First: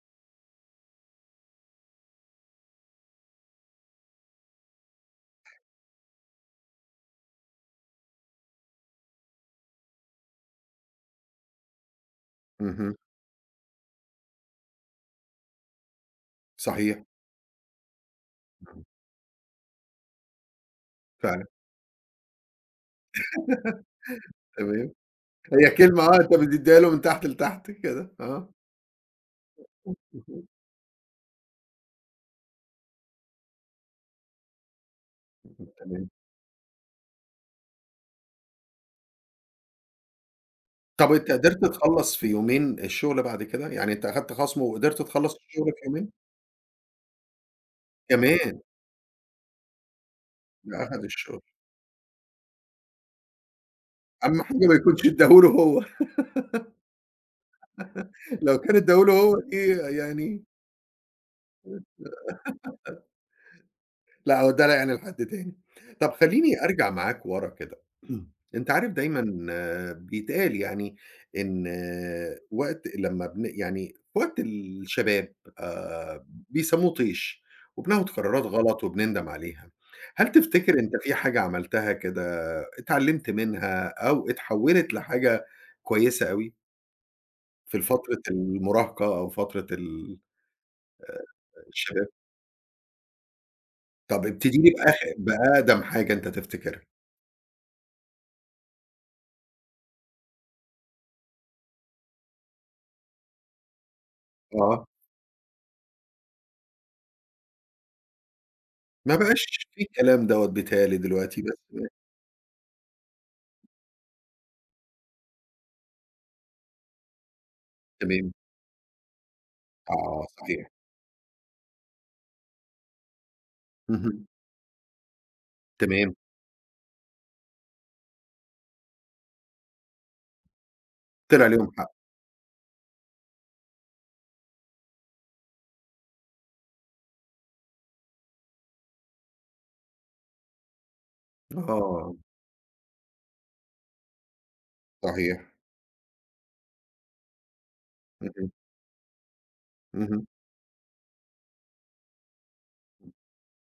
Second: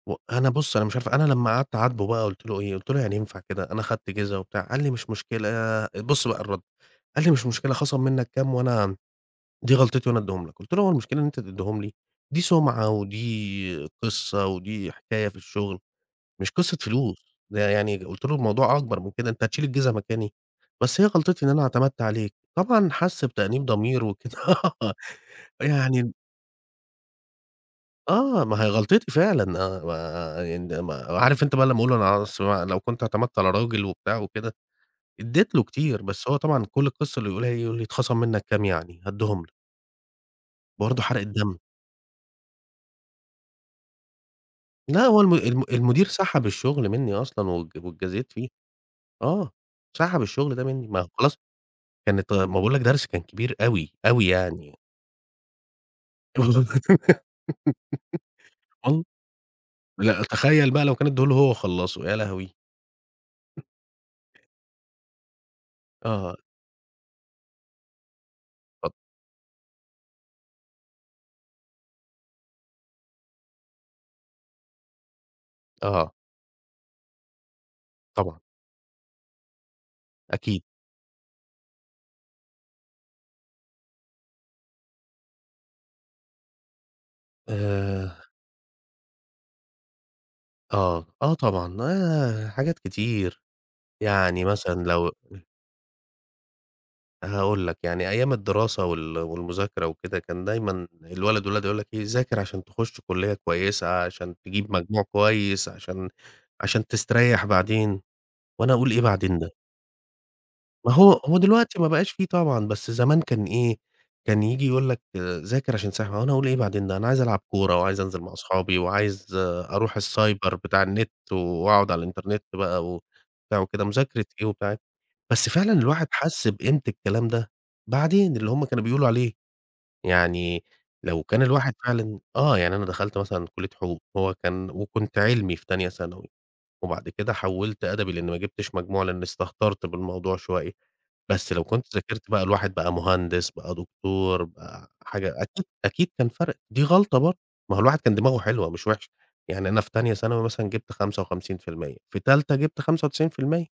وأنا بُص، أنا مش عارف أنا لما قعدت اعاتبه بقى، قلت له إيه؟ قلت له: "يعني ينفع كده؟ أنا أخدت جزا وبتاع." قال لي: "مش مشكلة." آآ، بص بقى الرد، قال لي: "مش مشكلة، خصم منك كام وأنا دي غلطتي وأنا أدِّيهم لك." قلت له: "هو المشكلة إن أنت تديهم لي؟ دي سمعة اهم. ودي قصة ودي حكاية في الشغل، مش قصة صحيح. فلوس." ده يعني قلت له: "الموضوع اهم. أكبر من كده، أنت هتشيل الجزا مكاني؟ بس هي غلطتي فعلًا. إن أنا اعتمدت عليك." طبعًا حس بتأنيب ضمير وكده تمام. هي كلمة يعني واقفة بتديها له من تحت لتحت كده آه، آه. ما هي غلطتي فعلًا، [unintelligible] آآ، ما د عارف أنت بقى لما أقول له: "بص، بقى لو كنت اعتمدت على راجل وبتاع وكده." أديت له اهم، كتير، تمام. بس هو طبعًا كل القصة اللي يقولها إيه؟ يقول لي: "اتخصم منك كام يعني؟ هاديهم لك." برضه طب، حرقة أنت دم. قدرت تخلص في يومين الشغلة بعد كده؟ يعني أنت أخدت خصم وقدرت لا، هو تخلص الم الم الشغل في المدير يومين؟ سحب الشغل مني أصلًا وات واتجازيت فيه. كمان؟! آه، سحب الشغل ده ده مني، ما أخد هو خلاص الشغل. كانت غ ما باقول لك درس كان كبير أوي، أوي أهم حاجة ما يعني. يكونش أدَّاه له هو. لو كان أدَّاه [unintelligible] له هو دي .لأ، يعني تخيل بقى لو كان ادَّاه له هو وخلصه، يا [unintelligible] لهوي! لأ، هو ادَّاه يعني لحد تاني. طب، آه. خليني أرجع معاك ورا كده أنت عارف [unintelligible] دايمًا بيتقال يعني، إن وقت لما بن يعني في وقت الشباب آه. آآ، بيسموه طيش وبناخذ طبعًا. قرارات غلط وبنندم عليها، هل أكيد. تفتكر أنت في حاجة عملتها كده اتعلمت منها أو اتحولت لحاجة كويسة أوي؟ في آآ الفترة المراهقة أو فترة ال آه، آه، آآ، طبعًا الشباب؟ آآ، حاجات كتير، طب، يعني أبتدي لي مثلًا لو بآخر بأقدم حاجة أنت تفتكرها. هاقول لك يعني أيام الدراسة وال والمذاكرة وكده، كان دايمًا الوالد والوالدة يقولوا لك إيه: "ذاكر عشان تخش كلية كويسة، عشان تجيب آه. مجموع كويس، عشان عشان تستريح بعدين." وأنا أقول: "إيه ما بعدين ده؟" بقاش في الكلام دوّة بتهيأ ما لي هو هو دلوقتي دلوقتي ما بس بقاش في طبعًا، بس زمان كان إيه؟ كان ييجي يقول لك: "ذاكر عشان تستريح." وأنا أقول: "إيه بعدين ده؟ أنا عايز ألعب كورة وعايز أنزل تمام. مع أصحابي وعايز أروح آه، السايبر صحيح. بتاع النت وأقعد على الإنترنت بقى وبتاع وكده، اهم. مذاكرة إيه وبتاع إيه." بس فعلًا الواحد تمام. حس بقيمة الكلام ده بعدين، اللي هم كانوا بيقولوا عليه. يعني لو كان طلع ليهم الواحد حق. فعلًا آه، يعني أنا دخلت مثلًا كلية حقوق، هو كان وكنت علمي في تانية ثانوي وبعد كده حولت أدبي لإن ما جبتش مجموع، لإني استهترت بالموضوع شوية، بس لو كنت آه. ذاكرت بقى الواحد بقى مهندس، بقى دكتور، بقى حاجة، صحيح. أكيد، أكيد كان فرق. دي غلطة برضه، ما هو الواحد كان دماغه اهم. حلوة مش وحشة، يعني أنا في تانية اهم. ثانوي مثلًا جبت 55%، في تالتة جبت 95%.